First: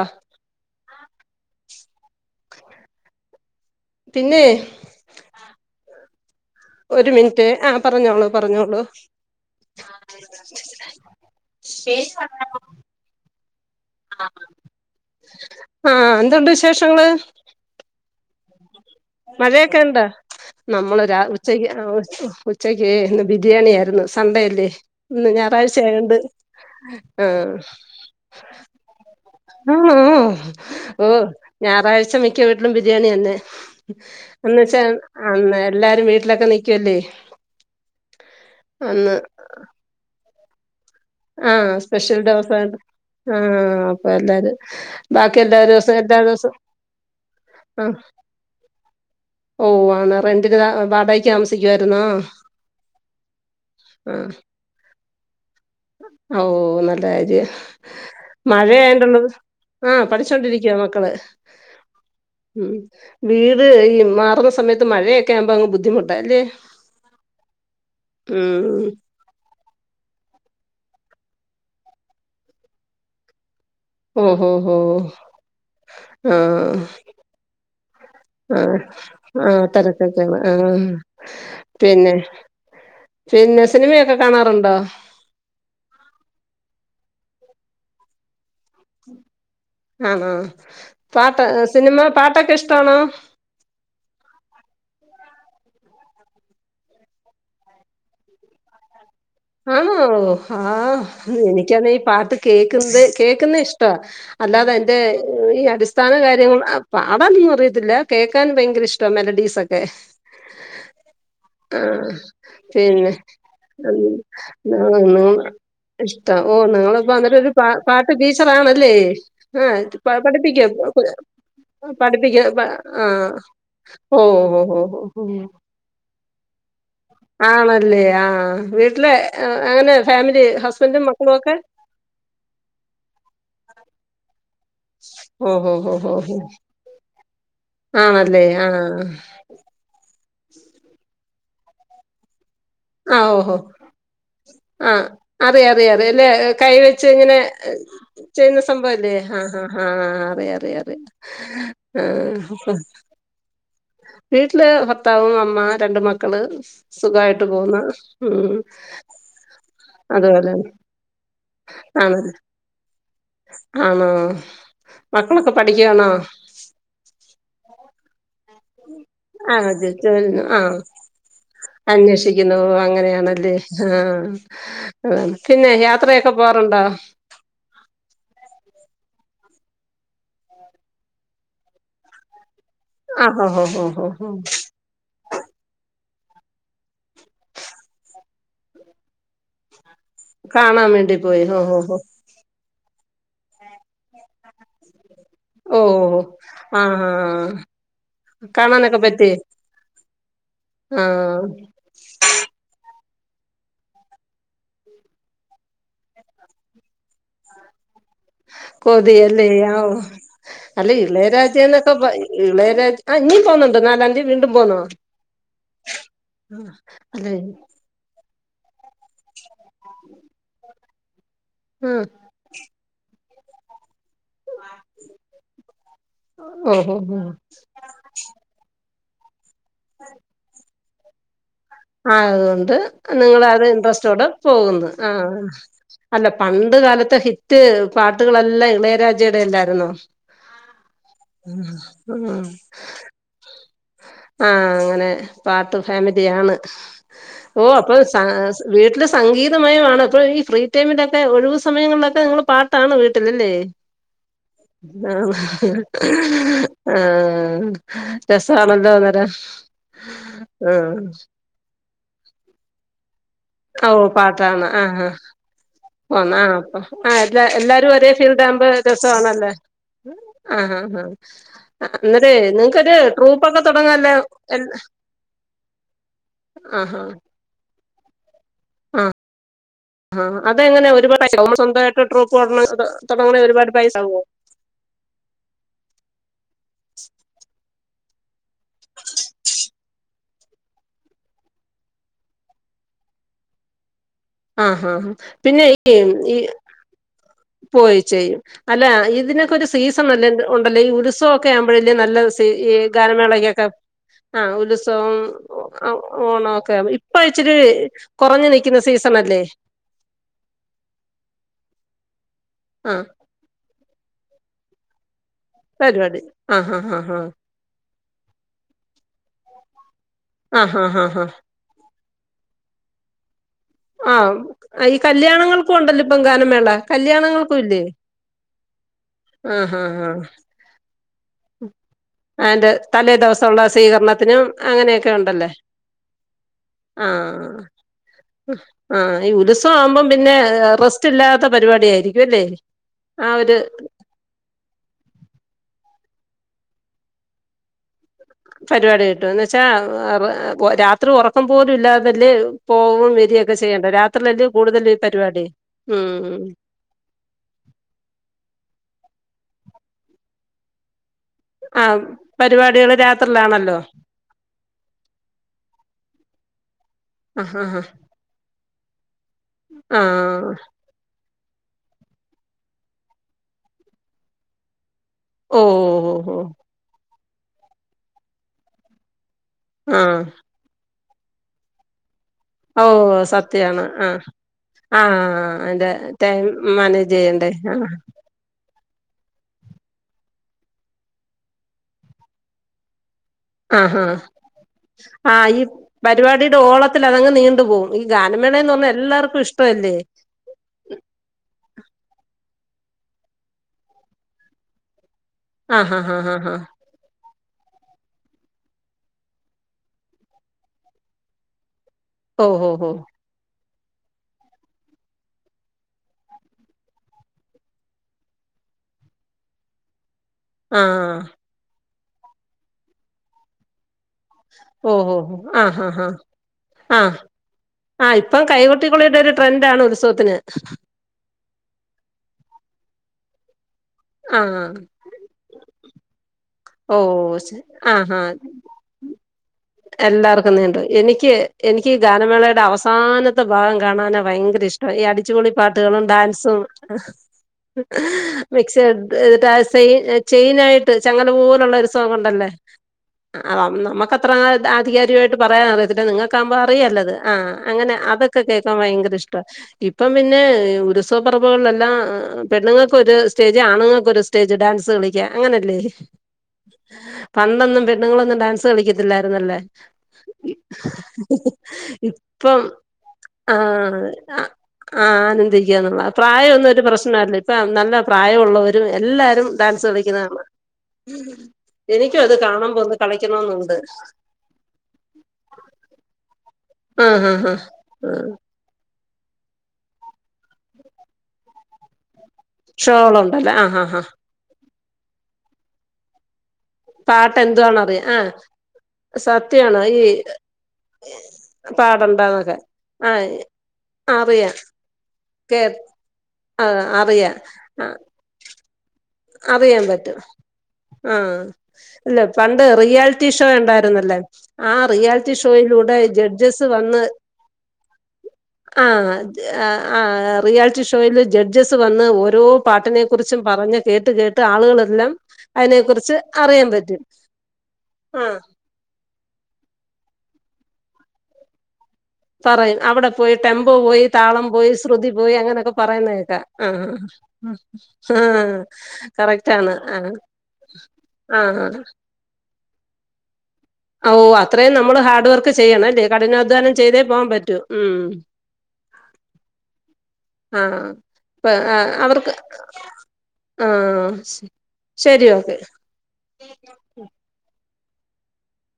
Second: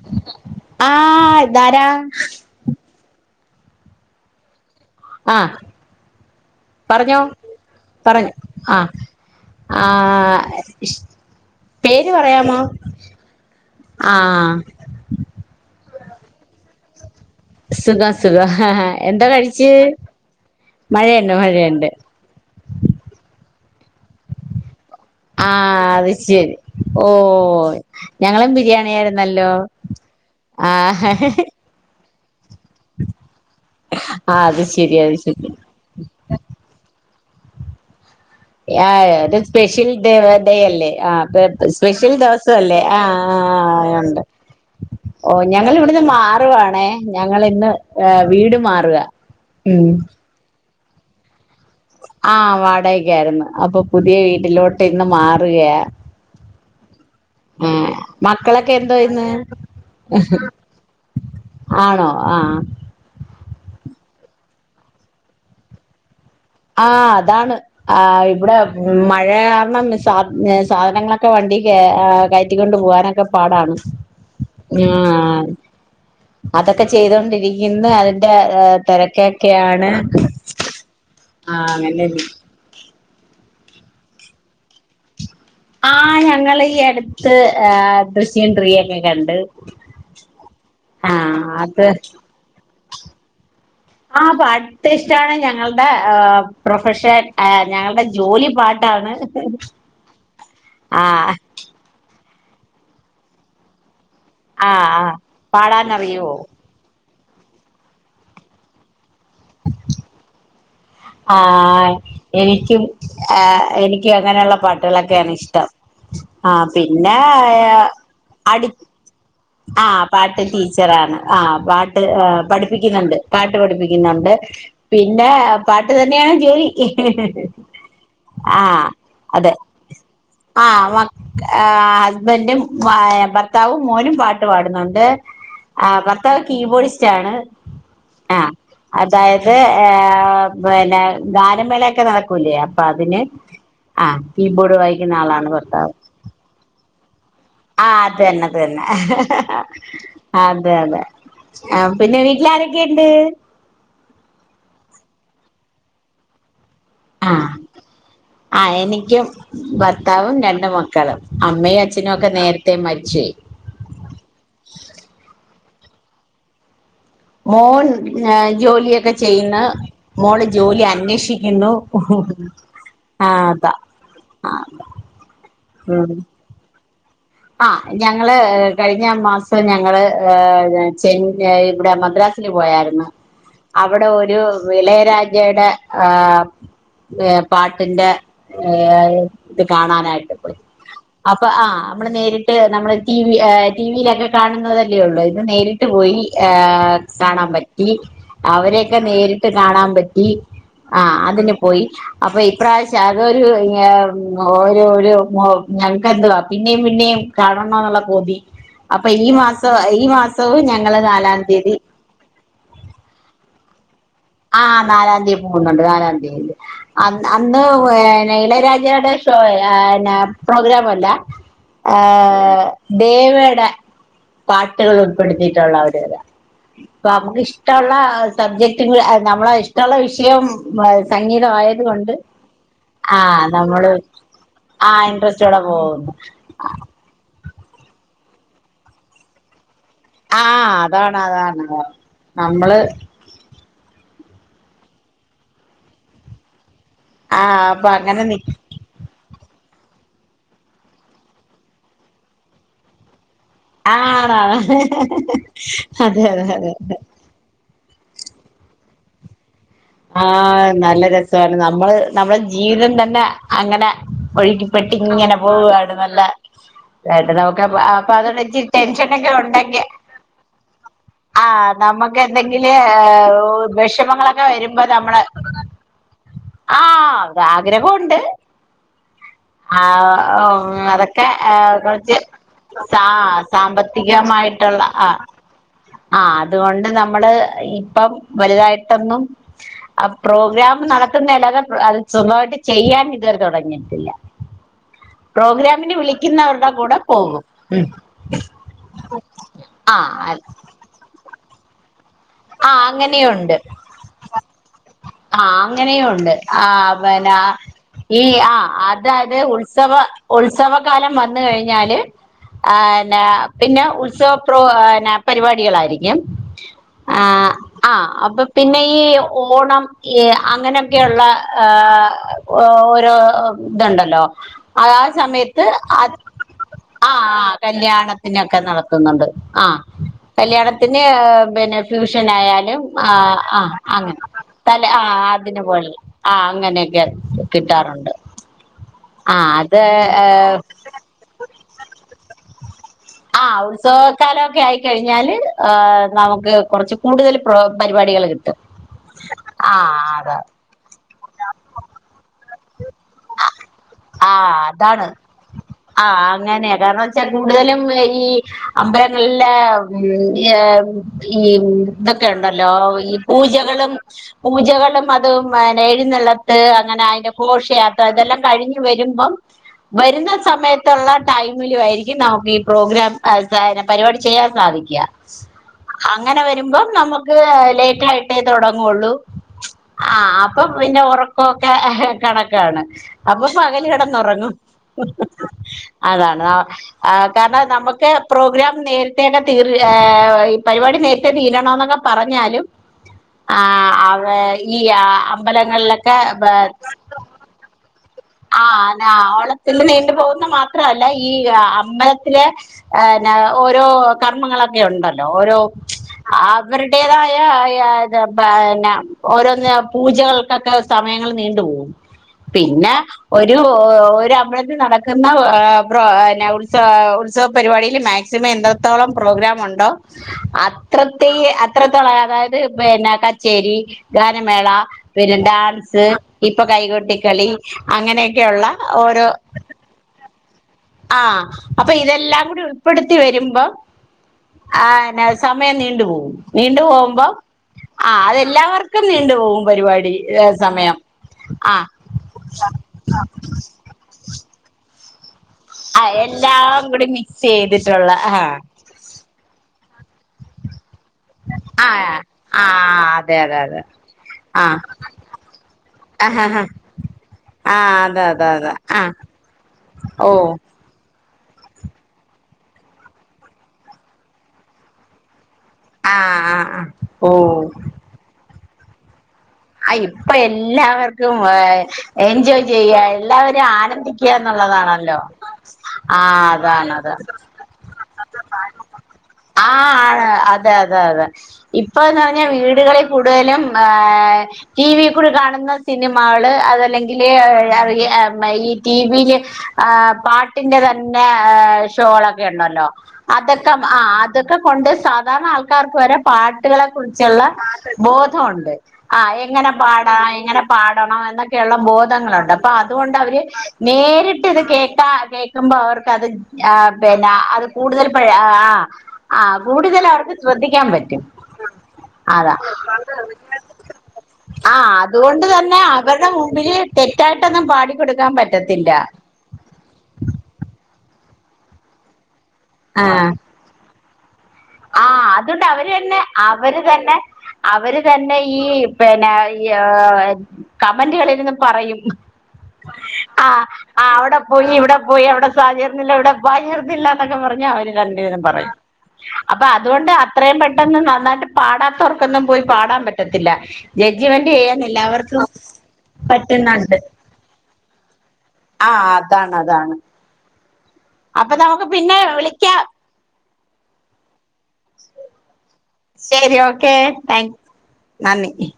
ആഹ് ആഹ് ഇതാരാ? പിന്നേഹ് ആഹ് ഒരു മിൻറ്റേ ആ പറഞ്ഞോളൂ പറഞ്ഞു ആ പറഞ്ഞോളൂ. ആ [unintelligible] ആഹ് ആഹ് എന്തുണ്ട് വിശേഷങ്ങള്? സുഖം സുഖം എന്തോ കഴിച്ച് മഴയൊക്കെ ഉണ്ടോ നമ്മള് രാ മഴയുണ്ട് ഉച്ചയ്ക്ക് മഴയുണ്ട് ഉച്ചയ്ക്ക് ഇന്ന് ബിരിയാണി ആയിരുന്നു സൺണ്ടേയല്ലേ. ന്ന് ആ അത് ഞായറാഴ്ച്ചായോണ്ട് ശരി ഓ ഹ് ഞങ്ങളും ബിരിയാണി ആയിരുന്നല്ലോ ഈ ഹ് ആ ഹ് ഓ ഞായറാഴ്ച മി ക്ക വീട്ടിലും ബിരിയാണിയന്നെ ആ അത് എന്നുവച്ചാ ശരി അത് അ ശരി ന്ന് എല്ലാരും വീട്ടിലൊക്കെ നിക്കുവല്ലേ. യാ അന്ന് അത് സ്പെഷ്യൽ ഡേ വന്നെ അല്ലേ. ആ പെ സ്പെഷ്യൽ ദെവസല്ലേ ആ ആ അപ്പൊ ഒണ്ട് എല്ലാരും ഓ ബാക്കി എല്ലാ ദിവസവും ഞങ്ങളിവിടുന്ന് എല്ലാ ദിവസവും മാറ്‌വാണേ ഞങ്ങളിന്ന് ആ ഏ വീട് മാറുവാ ഓ ആണ്‌ റെന്റിന് താ വാടകക്ക് താമസി ആ വാടകക്കായിരുന്നു അപ്പൊ പുതിയ വീട്ടിലോട്ടിന്ന് മാറി. ഔ നല്ല കാര്യാ ആ മക്കളൊക്കെ എന്തോ ഇന്ന് മഴയായോണ്ടുള്ളത് ആ പഠിച്ചോണ്ടിരിക്ക മക്കള് ആണോ ആ ഉം വീട് ഈ മാറുന്ന സമയത്ത് മഴയൊക്കെ ആകുമ്പോ അങ്ങ് ബുദ്ധിമുട്ടാ അല്ലേ? ആ അതാണ് ആ ഇവ്ടെ ഉം മഴ കാരണം മിസ് സാ സാധനങ്ങളൊക്കെ വണ്ടീക്ക് കയറ്റിക്കൊണ്ട് പോകാനൊക്കെ പാടാണ് ഓ ഹൊ ഹോ ആ ആ അതൊക്കെ ചെയ്തൊണ്ടിരിക്കുന്നു അതിന്റെ ആ ആ തിരക്കൊക്കെയാണ് തെരക്കൊക്കേണ് ആ [inaudible] അങ്ങന്നെണ് പിന്നെ സിനിമയൊക്കെ കാണാറുണ്ടോ? ആ ഞങ്ങളീ അടുത്ത് ഏ ദൃശ്യം ത്രീ ഒക്കെ കണ്ടു ആണോ പാട്ട് സിനിമ പാട്ടൊക്കെ ഇഷ്ടണോ? ആ പാട്ടിഷ്ടാണ് ഞങ്ങൾ എ ഏ പ്രൊഫഷൻ് എ ഞങ്ങൾടെ ജോലി പാട്ടാണ്. ആന്നോ ആ എനിക്കാണെ പാട്ട് കേക്കുന്നതെ കേക്കുന്നെ ഇഷ്ടാ. ആ അല്ലാതെന്റെ ആ ഈ അടിസ്ഥാന പാടാനറിയോ കാര്യങ്ങൾ. പാടാനൊന്നും അറിയത്തില്ല കേക്കാൻ ഭയങ്കര ഇഷ്ടമാണ് മെലഡീസൊക്കെ. ആ ആഹ് എനിക്കും പിന്നെ എനിക്കും അങ്ങനെയുള്ള പാട്ടുകളൊക്കെയാണ് [unintelligible] ഇഷ്ടം ഇഷ്ട്ടാ ആ ഓഹ് നിങ്ങളിപ്പോ പിന്നെ അന്നേരം ഒരു പാ പാട്ട് ടീച്ചറാണല്ലേ? ആഹ് പാട്ട് പഠിപ്പിക്കോ? ടീച്ചർ പ- ആണ് ആഹ് പാട്ട് പഠിപ്പിക്കോ? പഠിപ്പിക്കുന്നുണ്ട് ആഹ് പാട്ട് പഠിപ്പിക്കുന്നുണ്ട്. ഓഹ് ഓഹ് ഓഹ് പിന്നെ ഓഹ് പാട്ട് തന്നെയാണ് ജോലി. ആണല്ലേ ആഹ് വീട്ടിലെ ആ, അതെ അങ്ങനെ ഫാമിലി ഹസ്ബൻഡും ആഹ് മക്കളും ഒക്കെ? ഹസ്ബന്റും ഭർത്താവും മോനും പാട്ട് പാടുന്നുണ്ട് ഓഹ് ഓഹ് ഏഹ് ഓഹ് ഓഹ് ഭർത്താവ് കീബോർഡിസ്റ്റ് ആണ് ആഹ് അതായത് ഏഹ് പിന്നെ ഗാനമേളെയൊക്കെ നടക്കൂലേ അപ്പൊ അതിന് ആഹ് കീബോർഡ് വായി അറിയാ അറിയ ല്ലെ കൈ വെച്ച് ഇങ്ങനെ ആഹ് അത് തന്നെ അത് ചെയ്യുന്ന തന്നെ സംഭവല്ലേ ആഹ് ആഹ് അറിയ അറിയ ആഹ് ആരൊക്കെ ഇണ്ട് വീട്ടില് ഭർത്താവും അമ്മ രണ്ട് മക്കള് സുഖായിട്ട് ആഹ് പോവുന്ന് ഉം ആ എനിക്കും ഭർത്താവും അതുപോലെ രണ്ട് മക്കളും അമ്മയും അ ആണ് അച്ഛനൊക്കെ നേരത്തെ മരിച് പോയി. ആണോ മക്കളൊക്കെ പഠിക്കാണോ? ഓൺ ണെ ജോലി ചെയുന്ന ആഹ് മോള് ആഹ് ജോലി അന്വേഷിക്കുന്നു അന്വേഷിക്കുന്നു ഓ, ആഹ് ആ അങ്ങനെയാണല്ലേ താ ആഹ് [unintelligible] യാത്ര യൊക്കെ പോവാറുണ്ടോ? ആഹ് ഞങ്ങള് കഴിഞ്ഞ മാസം ഞങ്ങള് ഏഹ് ചെയ്ൻ ഏഹ് ഇവടെ മദ്രാസ് ൽ പോയായിരുന്നു ആഹ് ഹോ ഹോ ഹോ അവിടെ ഹോ ഹോ ഒരു വിളയരാജയുടെ ആഹ് പാട്ടിന്റെ ഏഹ് ഇത് കാണാൻ ണാനായിട്ട് പോയി കാണാൻ വേണ്ടി പോയി അപ്പൊ ഹോ ഹോ ആഹ് ഹോ നമ്മള് നേരിട്ട് നമ്മള് ടി വി ടിവിയിലൊക്കെ കാണുന്നതല്ലേ ഉള്ളൂ ത് നേരിട്ട് ഓഹ് പോയി ആഹ് കാണാം പറ്റി അവരെയൊക്കെ കാണാനൊക്കെ പറ്റി നേരിട്ട് കാണാൻ പറ്റി. ആഹ് അതിന് പോയി അപ്പ ഇപ്രാവ ഞങ്ങക്ക് ഒരു ങ്ങേ ഓരോരോ ഞങ്ങക്ക് എന്തോ പിന്നെയും പിന്നെയും കാണണം ന്ന്ള്ളെ പൂതി കോതിയല്ലേ ആഹ് അല്ല ഞങ്ങള് നാലാം തീയതി ഇളയരാജ്യലൊക്കെ ബ ഇളയ രാജ്യ [unintelligible] പ്പന്നാലാന്തി ആഹ് നാലാംതി പോകുന്നുണ്ട് നാലാം തിയതി അല്ലെ അന്ന് ഇളയ രാജടെ ഷോയാണ് പ്രോഗ്രാമല്ല ആഹ് ദേവെടെ പാട്ട്കള് ഉൾപ്പെടുത്തിട്ടുള്ള ഒര് താ ഓഹോ അപ്പ ഹോ നമുക്കിഷ്ടോള്ള സബ്ജക് ട്ട് നമ്മളെ ഇഷ്ടെള്ള വിഷയം സംഗീതമായ ആയതുകൊണ്ട് നിങ്ങള് അത് നമ്മള് ഇൻട്രസ്റ്റ്ടെ ആ പോകുന്നു ആഹ് ഇൻട്രസ്റ്റോടെ പോകുന്നു അല്ല പണ്ട് ണ്ട് കാലത്ത് ഹിറ്റ് പാട്ടുകളെല്ലാം ഇളയ രാജയുടെല്ലായിരുന്നോ? ആഹ് അതാണ് അതാണ് ആഹ് നമ്മള് ആഹ് അങ്ങനെ പാട്ട് ഫാമിലിയാണ്. ആ ഓ അപ്പൊ സ അങ്ങനെ നി സ് വീട്ട്ല് സംഗീതമാണ് ഒണക്ക് ഈ ഫ്രീ ടൈമിലൊക്കെ ഒഴിവ് സമയങ്ങളിലൊക്കെ നിങ്ങള് പാട്ടാണ് വീ ട്ട്ല് ല്ലേ ആണാണ് അതെ അതെ അതെ അതെ ആഹ് രസാണല്ലോ അന്നേരം ആഹ് നല്ല രസാണ് നമ്മള് നമ്മളെ ജീവതം തന്നെ അങ്ങനെ ഓ പാട്ടാണ് ഒഴുക്കിപ്പെട്ടി ആഹ് ഇങ്ങനെ പോവാണ് നല്ല ആഹ് ആഹ് അപ്പൊ ആഹ് എല്ലാ ഏട്ടനൊക്കെ എല്ലാരും ഒരേ ഫീൽഡ് [unintelligible] ച്ചി ആകുമ്പോ ടെൻഷനോക്കെ രസമാണല്ലേ ഉണ്ടെങ്കെ ആഹ് ആഹ് ആഹ് നമുക്ക് അന്നേരേ എന്തെങ്കിലും നിങ്ങക്കൊരു ട്രൂപ്പൊക്കെ ഏഹ് തുടങ്ങാല്ലോ വെഷമങ്ങളൊക്കെ ആഹ് വെരു മ്പ നമ്മള് ആ ആഹ് ഒര് ആഗ്രഹം ഉണ്ട് [unintelligible] ആ ആഹ് അതെങ്ങനെ ഒരുപാട് അതൊക്കെ നമ്മൾ സ്വന്തമായിട്ട് കുറച്ച് ട്രൂപ്പ് തുടങ്ങ സ തുടങ്ങണെ ഒരുപാട് പൈസ ആവോ സാമ്പത്തികമായിട്ട് ട്ടുള്ള ആ അതുകൊണ്ട് നമ്മള് ഇപ്പം വലുതായിട്ടൊന്നും ആ പ്രോഗ്രാം നടത്തുന്നല്ലാതേ അത് സുഖായിട്ട് ചെയ്യാൻ ഇതുവരെ തുടങ്ങിയിട്ടില്ല. ആഹ് ഹാ ഹാ പിന്നെ പ്രോഗ്രാമിന് ഈയെ ഈ വിളിക്കുന്നവരുടെ കൂടെ പോകും ഉം പോയി ചെയ്യും. അല്ല ഇതിനൊക്കെ ഒരു സീസൺ അല്ലേ, ആഹ് ഉണ്ടല്ലേ ഈ ഉത്സവം ക്കെ ആവുമ്പോഴല്ലേ നല്ല സേ ഈ ആഹ് അങ്ങനെയുണ്ട് ഗാനമേളക്കൊക്കെ ആ ഉത്സവം. ആ അങ്ങനെയും ഒണ്ട്. ആ ഓണമൊക്കെ ഇപ്പൊ പിന്നെ ഇച്ചിരി ഈ കുറഞ്ഞു ആ നിൽക്കുന്ന അത സീസൺ അത് അല്ലേ ഉത്സവ ഉത്സവകാലം വന്ന് കഴിഞ്ഞാല്. ആ ആഹ് ന്നെ പിന്നെ ഉത്സവ പ്രോ ആ ന പരിപാടികളായിരിക്കും. പരിപാടി ആഹ് ആഹ് ആഹ് ആ ആ അപ്പൊ പിന്നെ ഈ ഓണം ആഹ് ആഹ് ആഹ് ആഹ് അങ്ങനെയൊക്കെയുള്ള ആഹ് ഏഹ് ഓ ഒരോ ഓ ഇതുണ്ടല്ലോ ആഹ് ആ ഈ സമയത്ത്, കല്യാണങ്ങൾക്കും ഉണ്ടല്ലോ അത് ഇപ്പം ഗാനമേള ആ കല്യാണങ്ങൾക്കും ഇല്ലേ കല്യാണത്തിനൊക്കെ നടക്കുന്നുണ്ട് ആ ആഹ് ആഹ് ആഹ് കല്യാണത്തിൻ പിന്ന പിന്നെ ഫ്യൂഷൻ അതിന്റെ ആയാലും തലേ ആഹ് ദിവസമുള്ള ആഹ് അങ്ങനെ സ്വീകരണത്തിനും തലേ ആ അങ്ങനെയൊക്കെ ഉണ്ടല്ലോ അതിനെ പോലെ ആ അങ്ങനെയൊക്കെ കിട്ടാറൊണ്ട്. ആ ഈ ഉത്സവം ആവുമ്പം പിന്നെ റെസ്റ്റ് ഇല്ലാത്ത പരിപാടി ആയിരിക്കും അല്ലേ. ആ ഒരു ആഹ് ഉത്സവ കാലൊക്കെ ആയിക്കഴിഞ്ഞാല് ആ നമുക്ക് കുറച്ച് കൂടുതൽ പ്രോ പരിപാടികൾ കിട്ടും. പരിപാടി കിട്ടും എന്ന് വെച്ചാ ആ അത രാത്രി ഉറക്കം പോലും ഇല്ലാതല്ലെ പോവും വരിയുയൊക്കെ ചെയ്യണ്ടേ? ആ രാത്രിയിലല്ലേ കൂടുതലും ഈ അതാണ് പരിപാടി ഉം ഞങ്ങള് ഈ അമ്പലങ്ങളില ഈ ആഹ് ഇതൊക്കെ ഉണ്ടല്ലോ പരിപാടികള് ഈ രാത്രിയിലാണല്ലോ പൂജകളും പൂജകളും അതും വന എഴുന്ന ളത്ത് അങ്ങനെ അതിന്റെ ആഹ് ആഹ് ഘോഷയാത് അതെല്ലാം കഴിഞ്ഞു വരുമ്പം വരുന്ന ആഹ് സമയത്തുള്ള ടൈമിലും ആയിരിക്കും. [unintelligible] ഈ പ്രോഗ്രാം [unintelligible] പരിപാടി ചെയ്യാൻ സാധിക്കാ. ഓഹ് ഓഹ് അങ്ങനെ ഓഹ് വരുമ്പം നമ്മക്ക് ത് ലേറ്റായിട്ടേ തൊടങ്ങൊള്ളൂ ആഹ് അപ്പൊ പിന്നെ ഒറക്കൊക്കെ കണക്കാണ് ഓഹ് അപ്പൊ സത്യാണ് പകല് ആഹ് കെടന്നൊറങ്ങും. ആഹ് അയിന്റെ അതാണ് ടൈം അ മാനേജ് ആഹ് ചെയ്യണ്ടേ കാരണം നമ്മക്ക് പ്രോഗ്രാം നേരി [unintelligible] ഏഹ് ഈ പരിപാടി നേരത്തെ തീരണോന്നൊക്കെ പറഞ്ഞാലും ആഹ് അവ ഈ ആഹ് ഈ അമ്പലങ്ങളിലൊക്കെ ഭേ പരിപാടിയുടെ ഓളത്തിൽ അതങ്ങ് നീണ്ടു പോകും ഈ ഗാനമേളന്ന് പറഞ്ഞാ ആഹ് ഞാ എല്ലാവർക്കും ഓളത്തില് ഇഷ്ടമല്ലേ നീണ്ടു പോകുന്ന മാത്രല്ല ഈ അമ്പലത്തിലെ ഏഹ് ന്നാ ഓരോ കർമ്മങ്ങളൊക്കെ ഒണ്ടല്ലോ ഓരോ ആഹ് ഹാ ഹാ ഹാ ആഹ് ഹാ ആവരുടേതായ [unintelligible] ആയ [unintelligible] ഓരോന്ന് പൂജകൾക്കൊക്കെ സമയങ്ങൾ നീണ്ടുപോകും. ഓഹോഹോ ഒരു ഒ ഒരമ്പലത്തി നടക്കുന്ന ആഹ് പ്രോ ന്നെ ഉത്സവ ഉത്സവപ്പരുപാടിയില് മാക് ക്സിമം എത്രത്തോളം പ്രോഗ്രാമുണ്ടോ ആഹ് അത്രത്തേയി അത്രത്തോളം അതായത് പിന്നെ കച്ചേരി ഗാനമേള ഓഹ് ഹോ ഹോ പിന്നെ ആഹ് ഡാൻസ് ഹാ ഹാ ഇപ്പൊ ആഹ് കൈകൊട്ടിക്കളി ആഹ് ഇപ്പം അങ്ങനെയൊക്കെയുള്ള കൈകൊട്ടിക്കളിടെ ഓരോ ഒരു ട്രെൻഡാണ് ഉത്സവത്തിന് ആ അപ്പൊ ഇതെല്ലാംകൂടി ഉൾപ്പെട്ത്തിവര്മ്പോ ആഹ് ആ ന സമയം നീണ്ട്പോവും നീണ്ടു ഓ പോകുമ്പം ശരി ആ അതെല്ലാവർക്കും നീണ്ട്പോവും എല്ലാവർക്കും നീണ്ടു പോയ് എനിക്ക് ആ എനിക്കീ ഗാനമേളെടെ അവസാനത്തെ ഭാഗം കാണാൻ ണാ ഭയങ്കര്ഷ്ടാ ഈ അടി ടിച്ച്പൊളി ആ പാട്ട്കളും ഡാൻസും എല്ലാം കൂടി മിക്സ് ചെയ്തിട്ടുള്ള ആഹ് മിക്സെയ്തു ഡാ ചെയ് ചെയ്നായിട്ട് ചങ്ങല പോലുള്ളൊര് ആഹ് സോങ്ങ്ണ്ടല്ലേ ആഹ് അതെ അതെ അ അതെ നമ്മക്ക ത്ര ആഹ് ആധികാരികമായിട്ട് പറയാനറിയത്തില്ല ആഹ് നിങ്ങൾക്കാവുമ്പോ ആഹ് അറിയാല്ലത് ആ ആഹ് അങ്ങനെ അതെ അതൊക്കെ അതെ കേൾക്കാ അതെ ആഹ് ഭയങ്കരി ഷ്ട്ട ഓ ഇപ്പംപിന്നെ ഒര് [unintelligible] എല്ലാ പെണ്ണുങ്ങൾക്കൊര് സ്റ്റേജ് ആണുങ്ങൾക്കൊര് സ്റ്റേജ് ഡാൻസ് കളിക്കാൻ ങ്ങനെല്ലേ ആഹ് ആഹ് ആഹ് ഓ പണ്ടൊന്നും പെണ്ണുങ്ങളൊന്നും ഡാൻസ് കളിക്കത്തില്ലാ ര്ന്നല്ലെ ആ ഇപ്പൊ എല്ലാവർക്കും ഇപ്പം എൻജോയ് ചെയ്യാ ആ എല്ലാവരും ആനന്ദിക്കുക ആ ആ എന്നുള്ളതാണല്ലോ ആനന്ദിക്കാന്നുള്ള ആഹ് പ്രായാെന്നും ഒരു അതാണ് അതാണ് പ്രശ്നല്ല ഇപ്പ നല്ല പ്രായള്ളൊവരും എല്ലാ ല്ലാരും ആ ഡാൻസ് ആണ് കളിക്കുന്നതാണ് അതെ അതെ അതെ എനിക്കും ഇപ്പന്ന് അത് പറഞ്ഞാ കാണാൻ പോവുമ്പം കളിക്കണോന്ന്ണ്ട് ടീവിക്കൂടെ കാണ്ന്ന സിനിമാകള് ആഹ് അതെല്ലെങ്കില് ആഹ് ആഹ് [unintelligible] ഈ ടീവീല് ആ പാട്ടിന്റെ തന്നെ ഏ ഷോള വെര്ണല്ലോ ഷോളുണ്ടല്ലേ അതൊക്കെ ആഹ് ആഹ് ആ അതൊക്കെ കൊണ്ട് സാധാരണ ആൾക്കാർക്ക് വരെ പാ ട്ട് കളെ പാട്ട് കുറിച്ച്ള്ള എന്തുവാന്ന് അറിയാം ആ ബോധമാെണ്ട് ആ എങ്ങനെ സത്യമാണ് ഈ പാടാ എങ്ങനെ പാടണം എന്നൊക്കെയുള്ള ബോധങ്ങളുണ്ട് പാടണ്ടാന്നൊക്കെ ആ പ്പതുകൊണ്ടവര് നേ അറിയാം നേരിട്ടിത് കേക്കാം കേ ക്കുമ്പോ അവർക്കത് ആ പിന്നെ അറിയാം അത് ആ കൂട്തല് പേ ആ ആ ആ അറിയാൻ പറ്റും കൂട്തലവർക്ക് ശ്രദ്ധിക്കാൻ ആ പറ്റും ഇല്ല അതാ പണ്ട് റിയാലിറ്റി ഷോ ഉണ്ടായിരുന്നല്ലേ ആ റിയാലിറ്റി അതുകൊണ്ട്തന്നെ ഷോയിലൂടെ അവര്ടെ ജഡ്ജസ് മുമ്പില് വന്ന് തെറ്റായിട്ടൊന്നും പാടികൊട്ക്കാൻ പറ്റത്തില്ല അ ത് ആ ആ റിയാലിറ്റി ഷോ യിൽ ജഡ്ജസ് വന്ന് ഓരോ പാട്ടിനെ ആ കുറിച്ചും പറഞ്ഞ് കേട്ട് കേട്ട് ട്ട് ആ ആളുകളെല്ലാം അയ്നെ കുർച്ച് അറിയാൻ പറ്റും ആ അവര്തന്നെ ഈ പെന്നെ ഈ കമന്റുകളിര്ന്ന് പറയും പറയും അവിടെ പോയി ആ ടെമ്പോ പോയി ആ താളം പോയി അവ്ടെപോയി ഇവ്ടെ ശ്രുതി പോയി അവ്ടെ അങ്ങനെയൊക്കെ പറയുന്ന സാചര്ന്നില്ല ഇവിടെ കേക്കാം ആഹ് [unintelligible] ല്ലാന്നൊക്കെ പർഞ്ഞ് അവര് രണ്ടേരും ആഹ് പറയും അപ്പൊ കറക്റ്റാണ് അത്കൊണ്ട് ആഹ് അത്രയും പെട്ടെന്ന് നന്നായിട്ട് ആഹ് പാടാത്തവർക്കൊന്നും പോയി പാടാം പറ്റത്തില്ല ഓ ജഡ്ജ്മെന്റ് അത്രയും ചെയ്യാൻ നമ്മള് ഹാഡ് എല്ലാവർക്കും വർക്ക് ചെയ്യണല്ലേ കഠിനാധ്വാനം ചെയ്തേ പോവാൻ പറ്റൂ ഉം ആ അതാണ് അതാണ് ആ പ്പൊ അപ്പൊ അ നമുക്ക് പിന്നെ അവർക്ക് വിളിക്കാം ആ ശെ ശെരി ഓക്കെ ശെരി ഓക്കെ താങ്ക് നന്ദി